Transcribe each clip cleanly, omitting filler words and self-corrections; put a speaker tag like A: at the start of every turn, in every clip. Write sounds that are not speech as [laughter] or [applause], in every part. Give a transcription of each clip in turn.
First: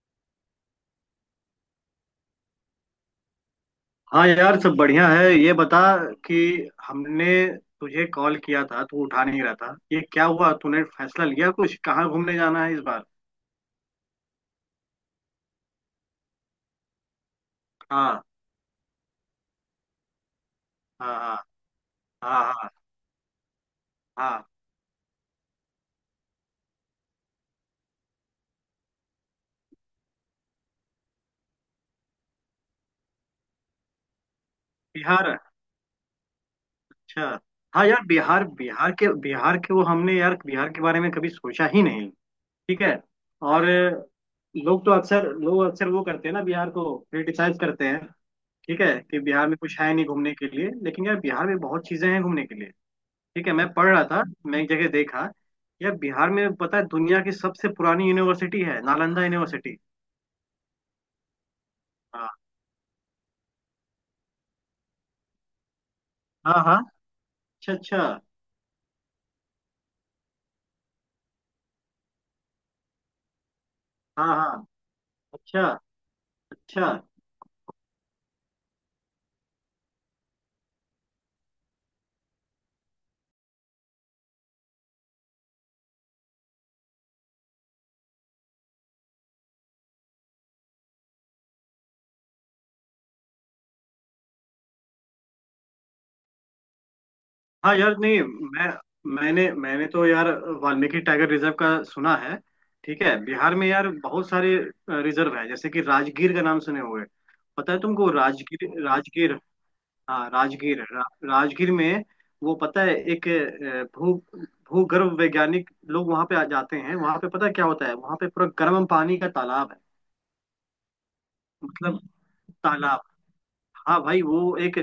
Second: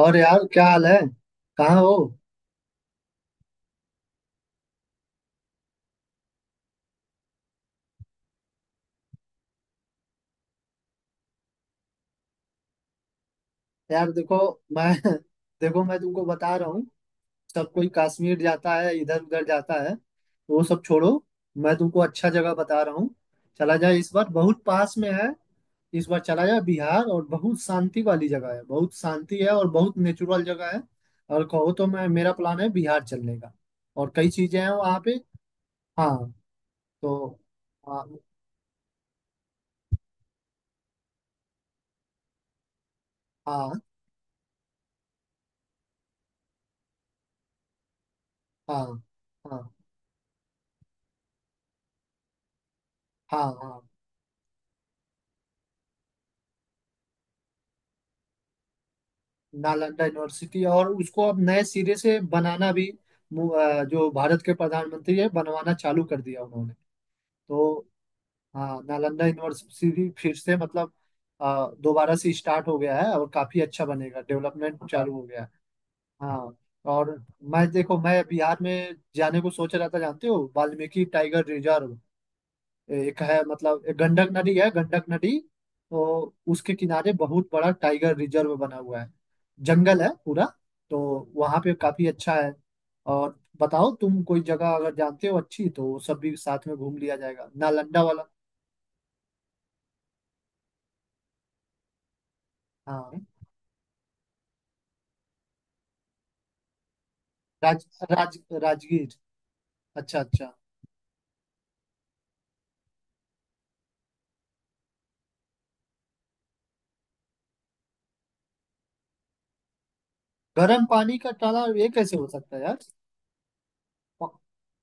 A: और यार, क्या हाल है। कहाँ हो।
B: हाँ यार, सब बढ़िया है। ये बता कि हमने तुझे कॉल किया था, तू उठा नहीं रहा था। ये क्या हुआ? तूने फैसला लिया कुछ, कहाँ घूमने जाना है इस बार?
A: यार देखो, मैं [laughs] देखो, मैं तुमको बता रहा हूँ। सब कोई
B: हाँ,
A: कश्मीर जाता है, इधर उधर जाता है। वो सब छोड़ो।
B: हाँ, हाँ,
A: मैं तुमको अच्छा
B: हाँ,
A: जगह
B: हाँ,
A: बता रहा हूँ। चला जाए, इस बार
B: हाँ।
A: बहुत पास में है। इस बार चला जाए बिहार, और बहुत शांति वाली जगह है, बहुत शांति है और बहुत नेचुरल जगह है। और कहो तो मैं मेरा प्लान है बिहार चलने का। और कई चीजें हैं वहाँ पे।
B: बिहार?
A: हाँ। तो।
B: अच्छा। हाँ
A: हाँ
B: यार, बिहार बिहार के वो, हमने यार बिहार के बारे में कभी सोचा ही नहीं। ठीक है। और
A: हाँ।
B: लोग अक्सर वो करते हैं ना, बिहार को क्रिटिसाइज करते हैं। ठीक
A: हाँ
B: है कि बिहार में
A: हाँ।
B: कुछ है नहीं घूमने के लिए, लेकिन यार बिहार में बहुत चीजें हैं घूमने के लिए।
A: हाँ
B: ठीक है। मैं
A: हाँ।
B: पढ़ रहा था, मैं एक जगह देखा। यह बिहार में, पता है, दुनिया की सबसे पुरानी यूनिवर्सिटी है, नालंदा यूनिवर्सिटी।
A: नालंदा यूनिवर्सिटी और उसको अब नए सिरे से
B: हाँ,
A: बनाना भी, जो भारत के प्रधानमंत्री है, बनवाना चालू कर दिया
B: हाँ,
A: उन्होंने।
B: हाँ। अच्छा,
A: तो।
B: अच्छा।
A: हाँ, नालंदा यूनिवर्सिटी फिर से मतलब, दोबारा से स्टार्ट हो गया है और काफी अच्छा बनेगा,
B: हाँ, हाँ।
A: डेवलपमेंट चालू हो गया है।
B: अच्छा,
A: हाँ।
B: अच्छा।
A: और मैं, देखो, मैं बिहार में जाने को सोच रहा था। जानते हो वाल्मीकि टाइगर रिजर्व एक है, मतलब एक गंडक नदी है, गंडक नदी। तो उसके किनारे बहुत बड़ा टाइगर रिजर्व बना हुआ है, जंगल है पूरा। तो वहां पे काफी अच्छा है। और बताओ, तुम कोई जगह अगर जानते हो अच्छी, तो वो सब भी साथ में घूम लिया जाएगा
B: हाँ यार,
A: नालंदा
B: नहीं,
A: वाला।
B: मैंने तो यार वाल्मीकि टाइगर रिजर्व का सुना है। ठीक है,
A: हाँ।
B: बिहार में यार बहुत सारे रिजर्व है, जैसे कि राजगीर का नाम सुने होंगे। पता है
A: राज
B: तुमको?
A: राज
B: राजगीर,
A: राजगीर।
B: राजगीर।
A: अच्छा
B: हाँ,
A: अच्छा।
B: राजगीर है। राजगीर में वो, पता है, एक भू भूगर्भ वैज्ञानिक लोग वहां पे आ जाते हैं। वहां पे पता है क्या होता है? वहां पे पूरा गर्म पानी का तालाब है।
A: गर्म पानी का तालाब, ये
B: मतलब,
A: कैसे हो सकता है यार?
B: तालाब। हाँ भाई, वो एक,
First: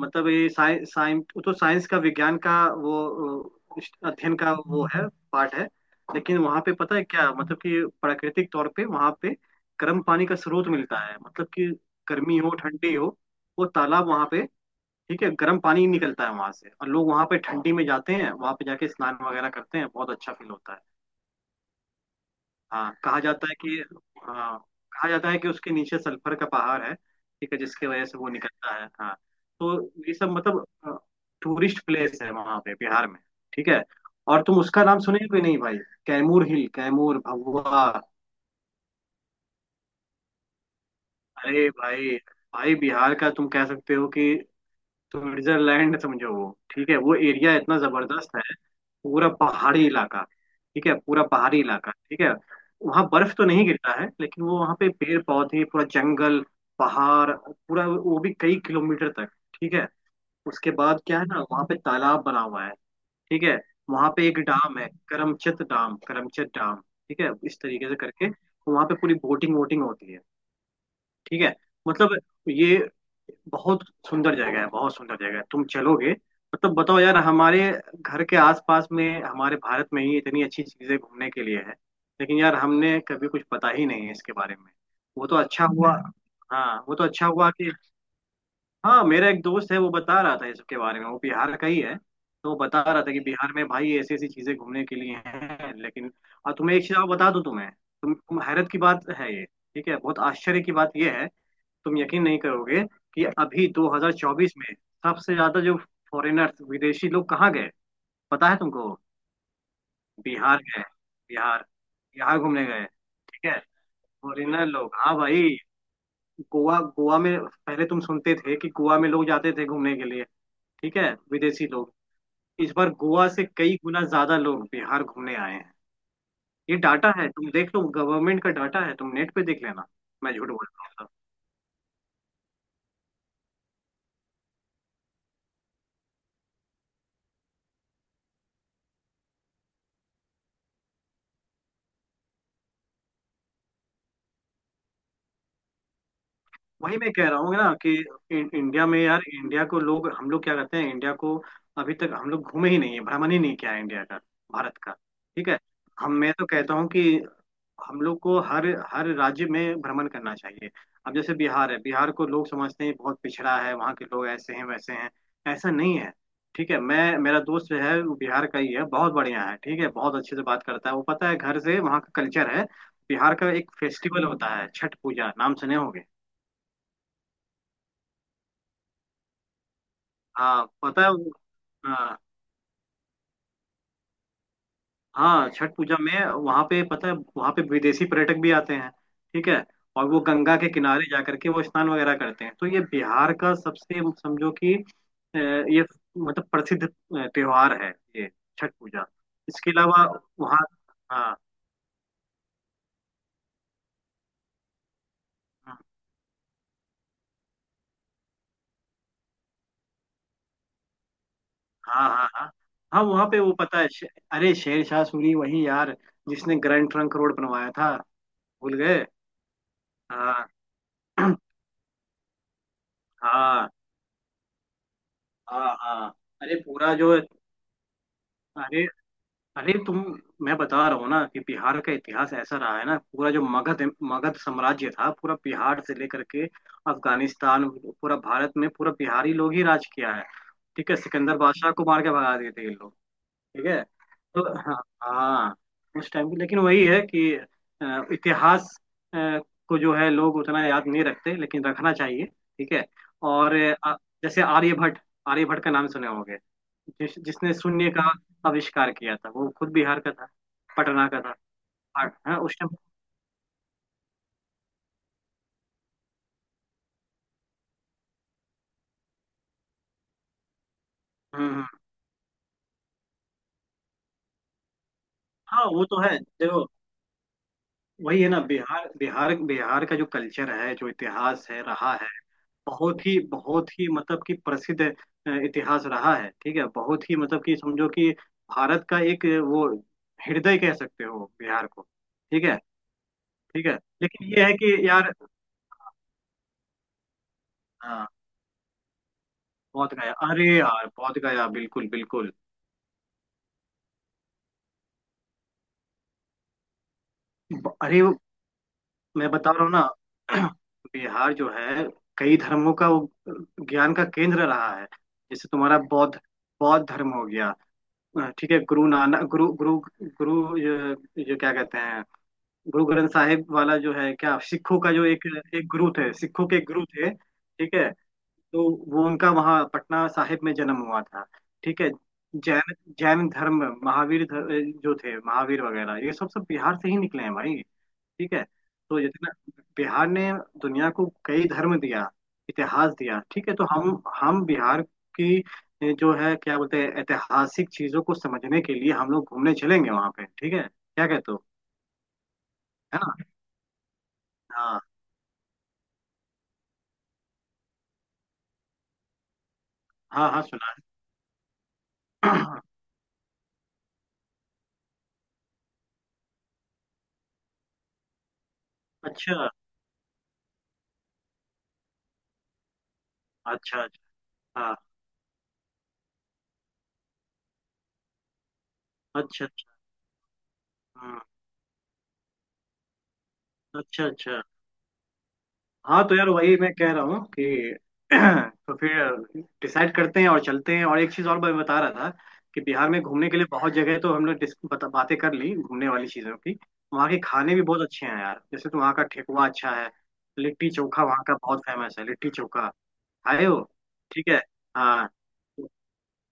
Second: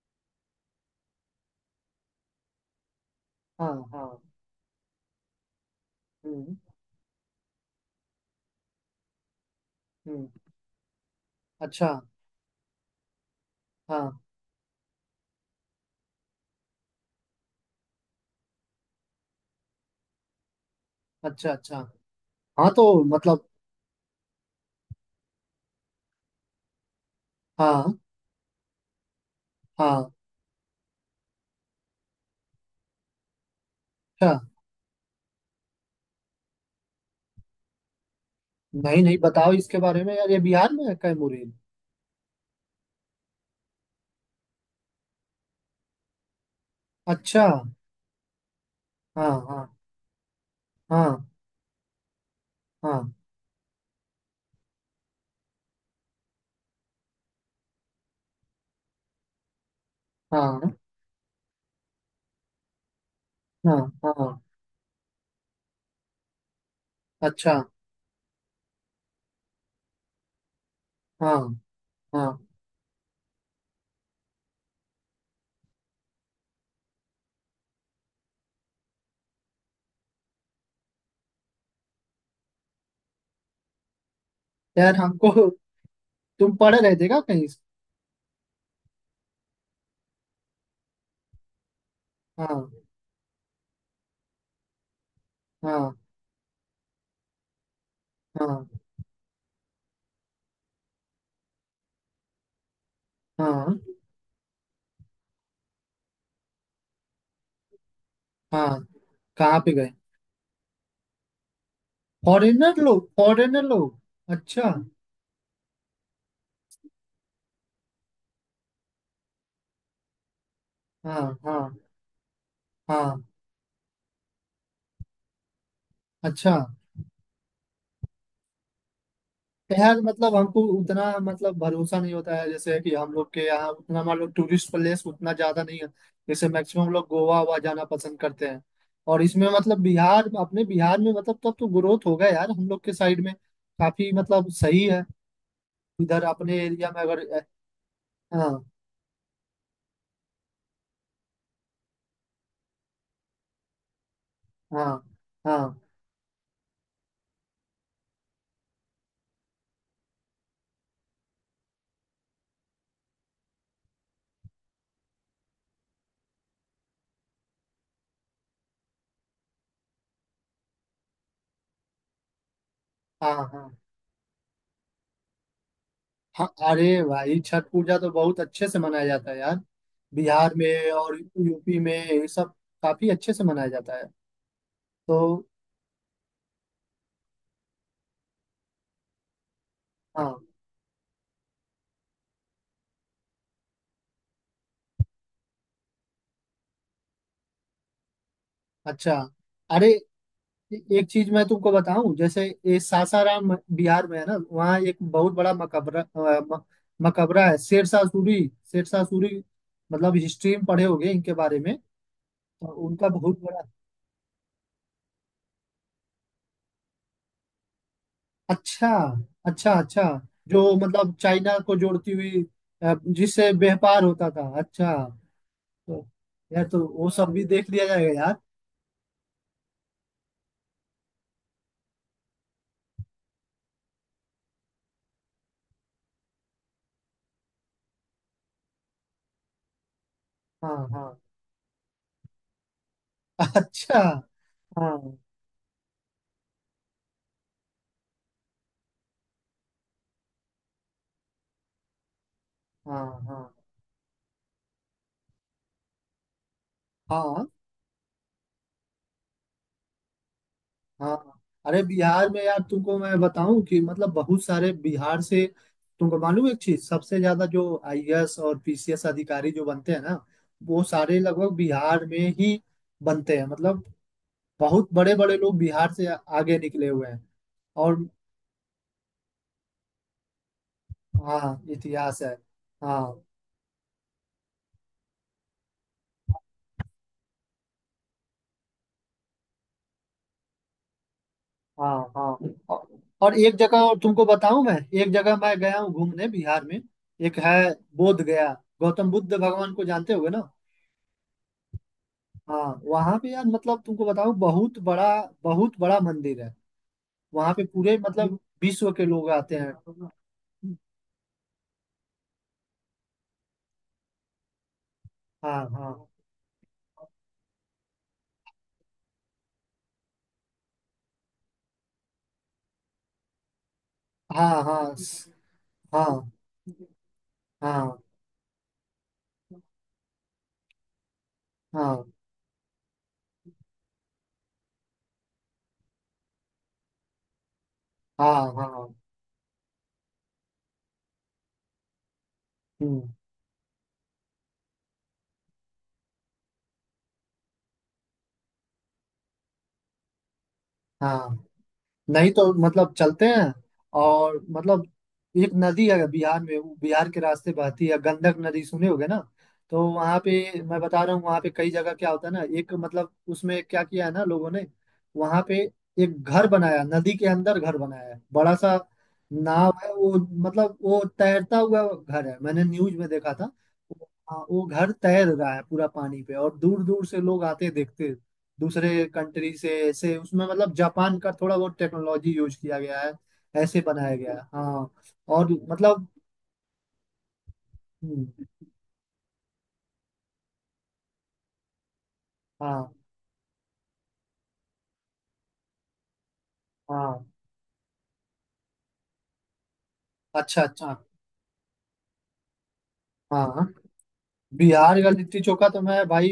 B: मतलब ये साइंस, वो तो साइंस का, विज्ञान का वो
A: हाँ
B: अ,
A: हाँ।
B: अध्ययन का वो है, पार्ट है। लेकिन
A: हम्म।
B: वहां पे पता है क्या, मतलब कि प्राकृतिक तौर पे वहां पे गर्म पानी
A: हम्म।
B: का स्रोत मिलता है, मतलब कि
A: अच्छा।
B: गर्मी हो, ठंडी हो, वो तालाब
A: हाँ।
B: वहां पे, ठीक है, गर्म पानी ही निकलता है वहां से। और लोग वहां पे ठंडी में जाते हैं, वहां पे जाके स्नान वगैरह करते हैं, बहुत अच्छा फील होता है।
A: अच्छा अच्छा। हाँ, तो
B: हाँ, कहा जाता
A: मतलब।
B: है कि, हाँ, कहा जाता है कि उसके नीचे सल्फर का पहाड़ है, ठीक है, जिसकी
A: हाँ
B: वजह से वो निकलता है। हाँ। तो
A: हाँ।
B: ये सब मतलब टूरिस्ट प्लेस है वहां पे, बिहार में। ठीक है।
A: अच्छा।
B: और तुम उसका नाम सुने भी नहीं भाई? कैमूर हिल, कैमूर, भभुआ।
A: नहीं नहीं, बताओ इसके बारे में यार, ये बिहार में है कैमूरिन?
B: अरे भाई, भाई बिहार का तुम कह सकते हो कि स्विट्जरलैंड समझो वो, ठीक है, वो
A: अच्छा।
B: एरिया इतना जबरदस्त है। पूरा
A: हाँ हाँ।
B: पहाड़ी इलाका। ठीक है।
A: हाँ
B: पूरा पहाड़ी इलाका। ठीक है।
A: हाँ।
B: वहाँ बर्फ तो नहीं गिरता है, लेकिन वो वहाँ पे पेड़ पौधे पूरा जंगल, पहाड़ पूरा, वो भी कई किलोमीटर तक। ठीक है। उसके
A: हाँ
B: बाद क्या है ना, वहाँ पे तालाब बना हुआ है। ठीक है।
A: हाँ।
B: वहाँ पे
A: हाँ।
B: एक डाम है, करमचत डाम, करमचत डाम। ठीक है,
A: अच्छा।
B: इस तरीके से करके वहाँ पे पूरी बोटिंग वोटिंग होती है।
A: हाँ
B: ठीक है, मतलब
A: हाँ।
B: ये बहुत सुंदर जगह है, बहुत सुंदर जगह है। तुम चलोगे? मतलब बताओ यार, हमारे घर के आसपास में, हमारे भारत में ही इतनी अच्छी चीजें घूमने के लिए है, लेकिन यार हमने कभी कुछ पता ही नहीं है इसके बारे में।
A: यार
B: वो
A: हमको।
B: तो अच्छा हुआ।
A: तुम पढ़
B: हाँ,
A: रहे
B: वो तो
A: थे क्या
B: अच्छा
A: कहीं
B: हुआ
A: से?
B: कि, हाँ, मेरा एक दोस्त है, वो बता रहा था इसके बारे में, वो बिहार का ही है। तो वो
A: हाँ
B: बता रहा था कि बिहार में भाई ऐसी ऐसी चीजें घूमने के लिए हैं,
A: हाँ।
B: लेकिन। और तुम्हें एक चीज और बता दूं, तुम्हें तुम
A: हाँ
B: हैरत की बात है ये, ठीक है, बहुत आश्चर्य की बात ये है। तुम यकीन नहीं करोगे कि अभी
A: हाँ।
B: 2024 में सबसे ज्यादा जो फॉरेनर्स, विदेशी लोग कहाँ गए? पता है
A: हाँ।
B: तुमको?
A: कहाँ पे गए?
B: बिहार गए। बिहार, बिहार घूमने
A: फॉरेनर
B: गए।
A: लोग
B: ठीक है।
A: फॉरेनर लोग।
B: फॉरेनर
A: अच्छा।
B: लोग, हाँ भाई। गोवा, गोवा में पहले तुम सुनते थे कि गोवा में लोग जाते थे घूमने के लिए, ठीक है,
A: हाँ
B: विदेशी
A: हाँ।
B: लोग। इस बार
A: हाँ।
B: गोवा से कई गुना ज्यादा लोग बिहार घूमने आए हैं।
A: अच्छा।
B: ये डाटा है, तुम देख लो। गवर्नमेंट का डाटा है, तुम नेट पे देख
A: तो
B: लेना।
A: यार
B: मैं
A: मतलब,
B: झूठ
A: हमको
B: बोल रहा
A: उतना
B: हूँ?
A: मतलब भरोसा नहीं होता है, जैसे कि हम लोग के यहाँ उतना मान लो, टूरिस्ट प्लेस उतना ज्यादा नहीं है। जैसे मैक्सिमम लोग गोवा हुआ जाना पसंद करते हैं। और इसमें मतलब बिहार अपने बिहार में मतलब, तब तो ग्रोथ होगा यार हम लोग के साइड में। काफी मतलब सही है। इधर अपने एरिया
B: वही
A: में
B: मैं
A: अगर।
B: कह रहा हूँ ना कि
A: हाँ।
B: इंडिया में यार, इंडिया को लोग, हम लोग क्या करते हैं इंडिया को? अभी तक हम लोग घूमे ही नहीं है, भ्रमण ही नहीं किया है इंडिया का, भारत
A: हाँ
B: का। ठीक है।
A: हाँ।
B: हम मैं तो कहता हूँ कि हम लोग को हर हर राज्य में भ्रमण करना चाहिए। अब जैसे बिहार है, बिहार को लोग समझते हैं बहुत पिछड़ा है, वहाँ के लोग ऐसे हैं वैसे हैं। ऐसा नहीं है। ठीक है। मैं मेरा दोस्त जो है, वो बिहार का ही है, बहुत बढ़िया है। ठीक है, बहुत अच्छे से बात करता है वो, पता है, घर से वहाँ का कल्चर है।
A: हाँ
B: बिहार का एक
A: हाँ।
B: फेस्टिवल होता है छठ पूजा, नाम सुने होंगे।
A: हाँ। अरे भाई, छठ पूजा तो बहुत अच्छे से मनाया जाता है यार, बिहार
B: हाँ,
A: में
B: पता है।
A: और यूपी में
B: हाँ,
A: ये सब काफी अच्छे से मनाया जाता है। तो।
B: हाँ। छठ पूजा में वहाँ पे, पता है, वहाँ पे विदेशी पर्यटक भी आते हैं। ठीक है। और वो
A: हाँ।
B: गंगा के किनारे जा करके वो स्नान वगैरह करते हैं, तो ये बिहार का सबसे, समझो कि ये, मतलब प्रसिद्ध त्योहार है ये, छठ पूजा।
A: अच्छा।
B: इसके
A: अरे
B: अलावा वहाँ,
A: एक चीज
B: हाँ,
A: मैं तुमको बताऊं, जैसे ये सासाराम बिहार में है ना, वहाँ एक बहुत बड़ा मकबरा मकबरा है, शेरशाह सूरी। शेरशाह सूरी मतलब हिस्ट्री में पढ़े होंगे इनके बारे में।
B: हाँ, हाँ, हाँ,
A: तो
B: हाँ।
A: उनका
B: वहाँ पे
A: बहुत
B: वो,
A: बड़ा।
B: पता है, अरे शेर शाह सूरी, वही यार जिसने ग्रैंड ट्रंक रोड बनवाया था, भूल
A: अच्छा
B: गए?
A: अच्छा। अच्छा।
B: हाँ।
A: जो मतलब
B: [clears throat]
A: चाइना को जोड़ती हुई, जिससे
B: हाँ,
A: व्यापार होता था। अच्छा।
B: हाँ,
A: तो
B: हाँ। अरे
A: यार तो
B: पूरा
A: वो
B: जो,
A: सब भी देख लिया जाएगा यार।
B: अरे, अरे तुम, मैं बता रहा हूँ ना कि बिहार का इतिहास ऐसा रहा है ना, पूरा जो मगध, मगध साम्राज्य था, पूरा बिहार से लेकर के अफगानिस्तान, पूरा भारत में पूरा बिहारी लोग ही राज किया है।
A: हाँ
B: ठीक है,
A: हाँ।
B: सिकंदर बादशाह को मार के भगा दिए थे ये लोग।
A: [laughs]
B: ठीक है।
A: अच्छा।
B: तो हाँ,
A: हाँ
B: हाँ, उस टाइम की। लेकिन वही है कि इतिहास अ, को जो है, लोग उतना याद नहीं रखते, लेकिन रखना चाहिए। ठीक है।
A: हाँ। हाँ
B: और जैसे आर्यभट्ट, आर्यभट्ट का नाम सुने होंगे, जिस,
A: हाँ।
B: जिसने शून्य का आविष्कार किया था, वो खुद बिहार का था, पटना का था।
A: हाँ। अरे, बिहार
B: हाँ,
A: में
B: उस
A: यार
B: टाइम।
A: तुमको मैं बताऊं कि मतलब बहुत सारे बिहार से, तुमको मालूम एक चीज, सबसे ज्यादा जो आईएएस और पीसीएस अधिकारी जो बनते हैं ना, वो सारे
B: हम्म,
A: लगभग बिहार में ही बनते हैं, मतलब बहुत बड़े बड़े लोग
B: हाँ, वो
A: बिहार
B: तो
A: से
B: है
A: आगे
B: देखो।
A: निकले हुए हैं। और
B: वही है ना, बिहार, बिहार, बिहार का जो कल्चर है, जो इतिहास
A: हाँ,
B: है रहा,
A: इतिहास है।
B: बहुत ही,
A: हाँ
B: बहुत ही, मतलब कि प्रसिद्ध इतिहास रहा है। ठीक है, बहुत ही, मतलब कि समझो कि भारत का एक वो, हृदय कह सकते हो बिहार को।
A: हाँ।
B: ठीक है।
A: हाँ। औ- और एक
B: ठीक है,
A: जगह और तुमको
B: लेकिन ये है
A: बताऊं मैं।
B: कि
A: एक
B: यार,
A: जगह मैं गया हूँ घूमने बिहार में, एक है
B: हाँ,
A: बोध गया। गौतम बुद्ध भगवान को
B: पहुंच
A: जानते
B: गया।
A: होगे
B: अरे
A: ना।
B: यार, पहुंच गया, बिल्कुल, बिल्कुल।
A: हाँ वहां पे यार मतलब तुमको बताऊं, बहुत बड़ा मंदिर है। वहां पे पूरे
B: अरे
A: मतलब विश्व के
B: मैं
A: लोग
B: बता
A: आते
B: रहा हूँ
A: हैं।
B: ना। [clears throat] बिहार जो है, कई धर्मों का वो, ज्ञान का केंद्र रहा है। जैसे
A: हाँ
B: तुम्हारा
A: हाँ।
B: बौद्ध, बौद्ध धर्म हो गया, ठीक है। गुरु नानक, गुरु, गुरु, गुरु, ये क्या कहते हैं, गुरु ग्रंथ साहिब वाला जो है, क्या,
A: हाँ
B: सिखों का
A: हाँ।
B: जो एक एक गुरु थे,
A: हाँ
B: सिखों के एक गुरु थे। ठीक है।
A: हाँ।
B: तो वो उनका वहाँ पटना साहिब में जन्म हुआ था। ठीक है।
A: हाँ
B: जैन, जैन धर्म, महावीर धर्म जो थे, महावीर वगैरह, ये सब सब बिहार से ही निकले हैं भाई। ठीक
A: हाँ।
B: है।
A: हाँ।
B: तो जितना बिहार ने दुनिया को कई धर्म दिया, इतिहास
A: हम्म,
B: दिया, ठीक है, तो हम बिहार की जो है, क्या बोलते हैं, ऐतिहासिक चीजों को समझने के लिए हम लोग घूमने चलेंगे वहां पे। ठीक है, क्या कहते
A: हाँ।
B: हो?
A: नहीं तो मतलब
B: है ना?
A: चलते हैं। और
B: हाँ,
A: मतलब एक नदी है बिहार में, वो बिहार के रास्ते बहती है, गंडक नदी सुने होगे ना। तो वहाँ
B: हाँ, हाँ।
A: पे मैं बता रहा हूँ, वहाँ पे कई जगह क्या होता है ना,
B: अच्छा,
A: एक मतलब उसमें क्या किया है ना लोगों ने, वहाँ पे एक घर बनाया नदी के अंदर, घर बनाया है बड़ा सा,
B: अच्छा,
A: नाव है वो। मतलब वो तैरता हुआ घर है, मैंने न्यूज में देखा था।
B: अच्छा।
A: हाँ, वो
B: हाँ,
A: घर तैर रहा है पूरा पानी पे और दूर दूर से लोग आते देखते दूसरे
B: अच्छा,
A: कंट्री
B: अच्छा।
A: से, ऐसे उसमें मतलब जापान
B: हाँ,
A: का थोड़ा बहुत टेक्नोलॉजी यूज किया गया है, ऐसे
B: अच्छा,
A: बनाया गया है।
B: अच्छा।
A: हाँ। और
B: हाँ,
A: मतलब।
B: तो यार वही मैं कह रहा हूँ कि [clears throat]
A: हम्म,
B: तो फिर डिसाइड करते हैं और चलते हैं, और एक चीज़ और मैं बता रहा था कि बिहार
A: हाँ
B: में घूमने के लिए बहुत जगह है, तो हम लोग बातें कर ली घूमने वाली चीज़ों की। वहाँ
A: हाँ।
B: के खाने भी बहुत अच्छे हैं यार, जैसे तो वहाँ का ठेकुआ अच्छा है,
A: अच्छा
B: लिट्टी
A: अच्छा।
B: चोखा वहाँ का बहुत फेमस है। लिट्टी चोखा खाए हो?
A: हाँ।
B: ठीक है।
A: बिहार
B: हाँ,
A: का लिट्टी चोखा तो मैं भाई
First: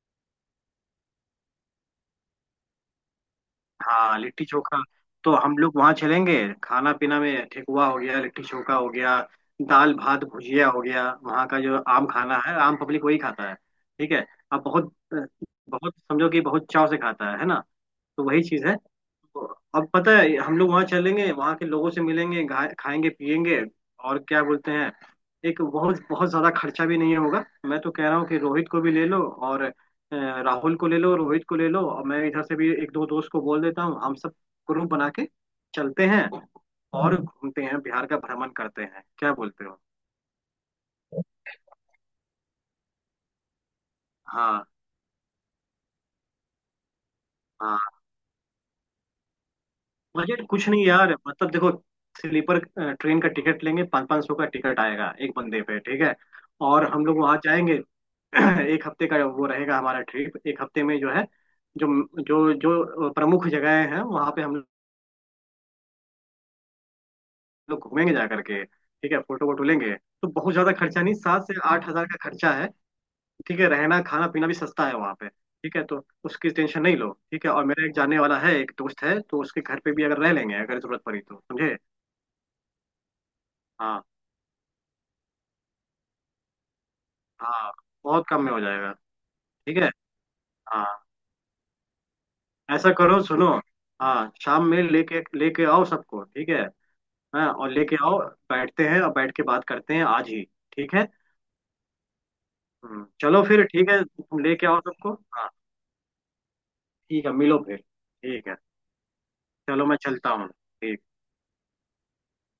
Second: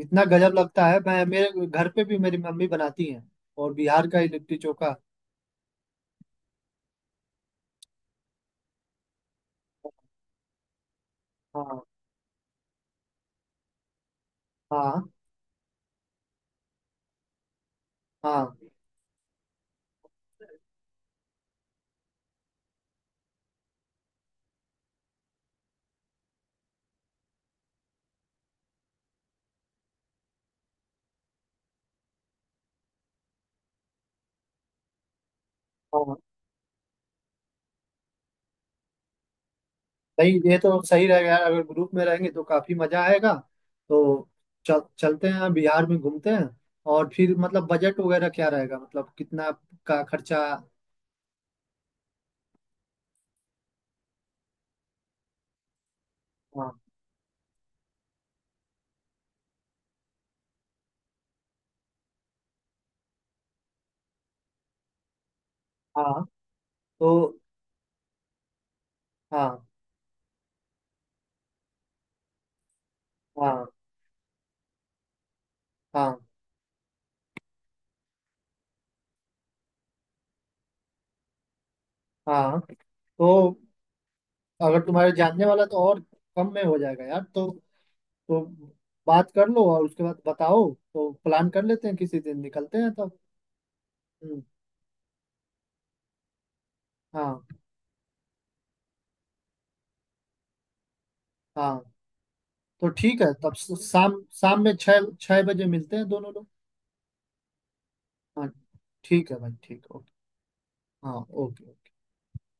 A: इतना गजब लगता है, मैं मेरे घर पे भी मेरी मम्मी बनाती हैं और बिहार का
B: हाँ,
A: ही
B: लिट्टी
A: लिट्टी
B: चोखा।
A: चोखा।
B: तो हम लोग वहाँ चलेंगे, खाना पीना में ठेकुआ हो गया, लिट्टी चोखा हो गया, दाल भात भुजिया हो गया, वहाँ का जो
A: हाँ
B: आम खाना है, आम पब्लिक वही खाता है। ठीक है। अब बहुत
A: हाँ।
B: बहुत समझो कि बहुत चाव से खाता है ना। तो वही
A: हाँ
B: चीज़ है। अब पता है हम लोग वहां चलेंगे, वहां के लोगों से मिलेंगे, खाएंगे, पिएंगे, और क्या बोलते हैं, एक बहुत बहुत ज्यादा खर्चा भी नहीं होगा। मैं तो कह रहा हूँ कि रोहित को भी ले लो, और राहुल को ले लो, रोहित को ले लो, और मैं इधर से भी एक दो दोस्त को बोल देता हूँ। हम सब ग्रुप बना के चलते
A: हाँ।
B: हैं और घूमते हैं, बिहार का भ्रमण करते हैं, क्या बोलते हो?
A: सही, ये तो सही रहेगा यार, अगर ग्रुप में रहेंगे तो काफी मजा आएगा। तो
B: हाँ,
A: चल चलते हैं बिहार में घूमते हैं। और फिर मतलब
B: हाँ।
A: बजट वगैरह क्या रहेगा, मतलब कितना का खर्चा।
B: बजट कुछ नहीं यार, मतलब देखो, स्लीपर ट्रेन का टिकट लेंगे, 500-500 का टिकट आएगा एक बंदे पे। ठीक है,
A: हाँ
B: और हम लोग वहां जाएंगे। [clears throat] एक हफ्ते का वो रहेगा हमारा ट्रिप, एक हफ्ते में जो है, जो जो जो प्रमुख जगहें हैं वहाँ पे, हम
A: हाँ। तो।
B: लोग घूमेंगे जा करके, ठीक है, फोटो वोटो
A: हाँ
B: लेंगे। तो बहुत ज्यादा खर्चा नहीं, 7 से 8 हजार का खर्चा है। ठीक
A: हाँ।
B: है, रहना खाना पीना भी सस्ता है वहाँ पे। ठीक है, तो
A: हाँ
B: उसकी टेंशन नहीं लो। ठीक है, और मेरा एक जानने वाला है, एक दोस्त है, तो उसके घर पे भी अगर रह लेंगे, अगर जरूरत पड़ी तो, समझे?
A: हाँ। तो
B: हाँ,
A: अगर तुम्हारे जानने वाला तो और कम में हो जाएगा यार। तो
B: हाँ, बहुत
A: तो
B: कम में हो जाएगा।
A: बात कर लो
B: ठीक
A: और
B: है।
A: उसके बाद बताओ,
B: हाँ,
A: तो प्लान कर लेते हैं, किसी दिन निकलते हैं
B: ऐसा
A: तब।
B: करो, सुनो, हाँ,
A: हम्म,
B: शाम में लेके लेके आओ सबको। ठीक है।
A: हाँ।
B: हाँ, और लेके आओ, बैठते हैं और बैठ के बात करते हैं आज ही। ठीक है।
A: हाँ। तो ठीक है,
B: चलो
A: तब
B: फिर, ठीक है,
A: शाम
B: तुम
A: शाम
B: लेके
A: में
B: आओ
A: छः
B: सबको।
A: छः
B: हाँ।
A: बजे मिलते हैं दोनों लोग।
B: ठीक है, मिलो फिर।
A: हाँ।
B: ठीक है।
A: ठीक है भाई, ठीक
B: चलो,
A: है
B: मैं
A: ओके।
B: चलता हूँ। ठीक।
A: हाँ ओके।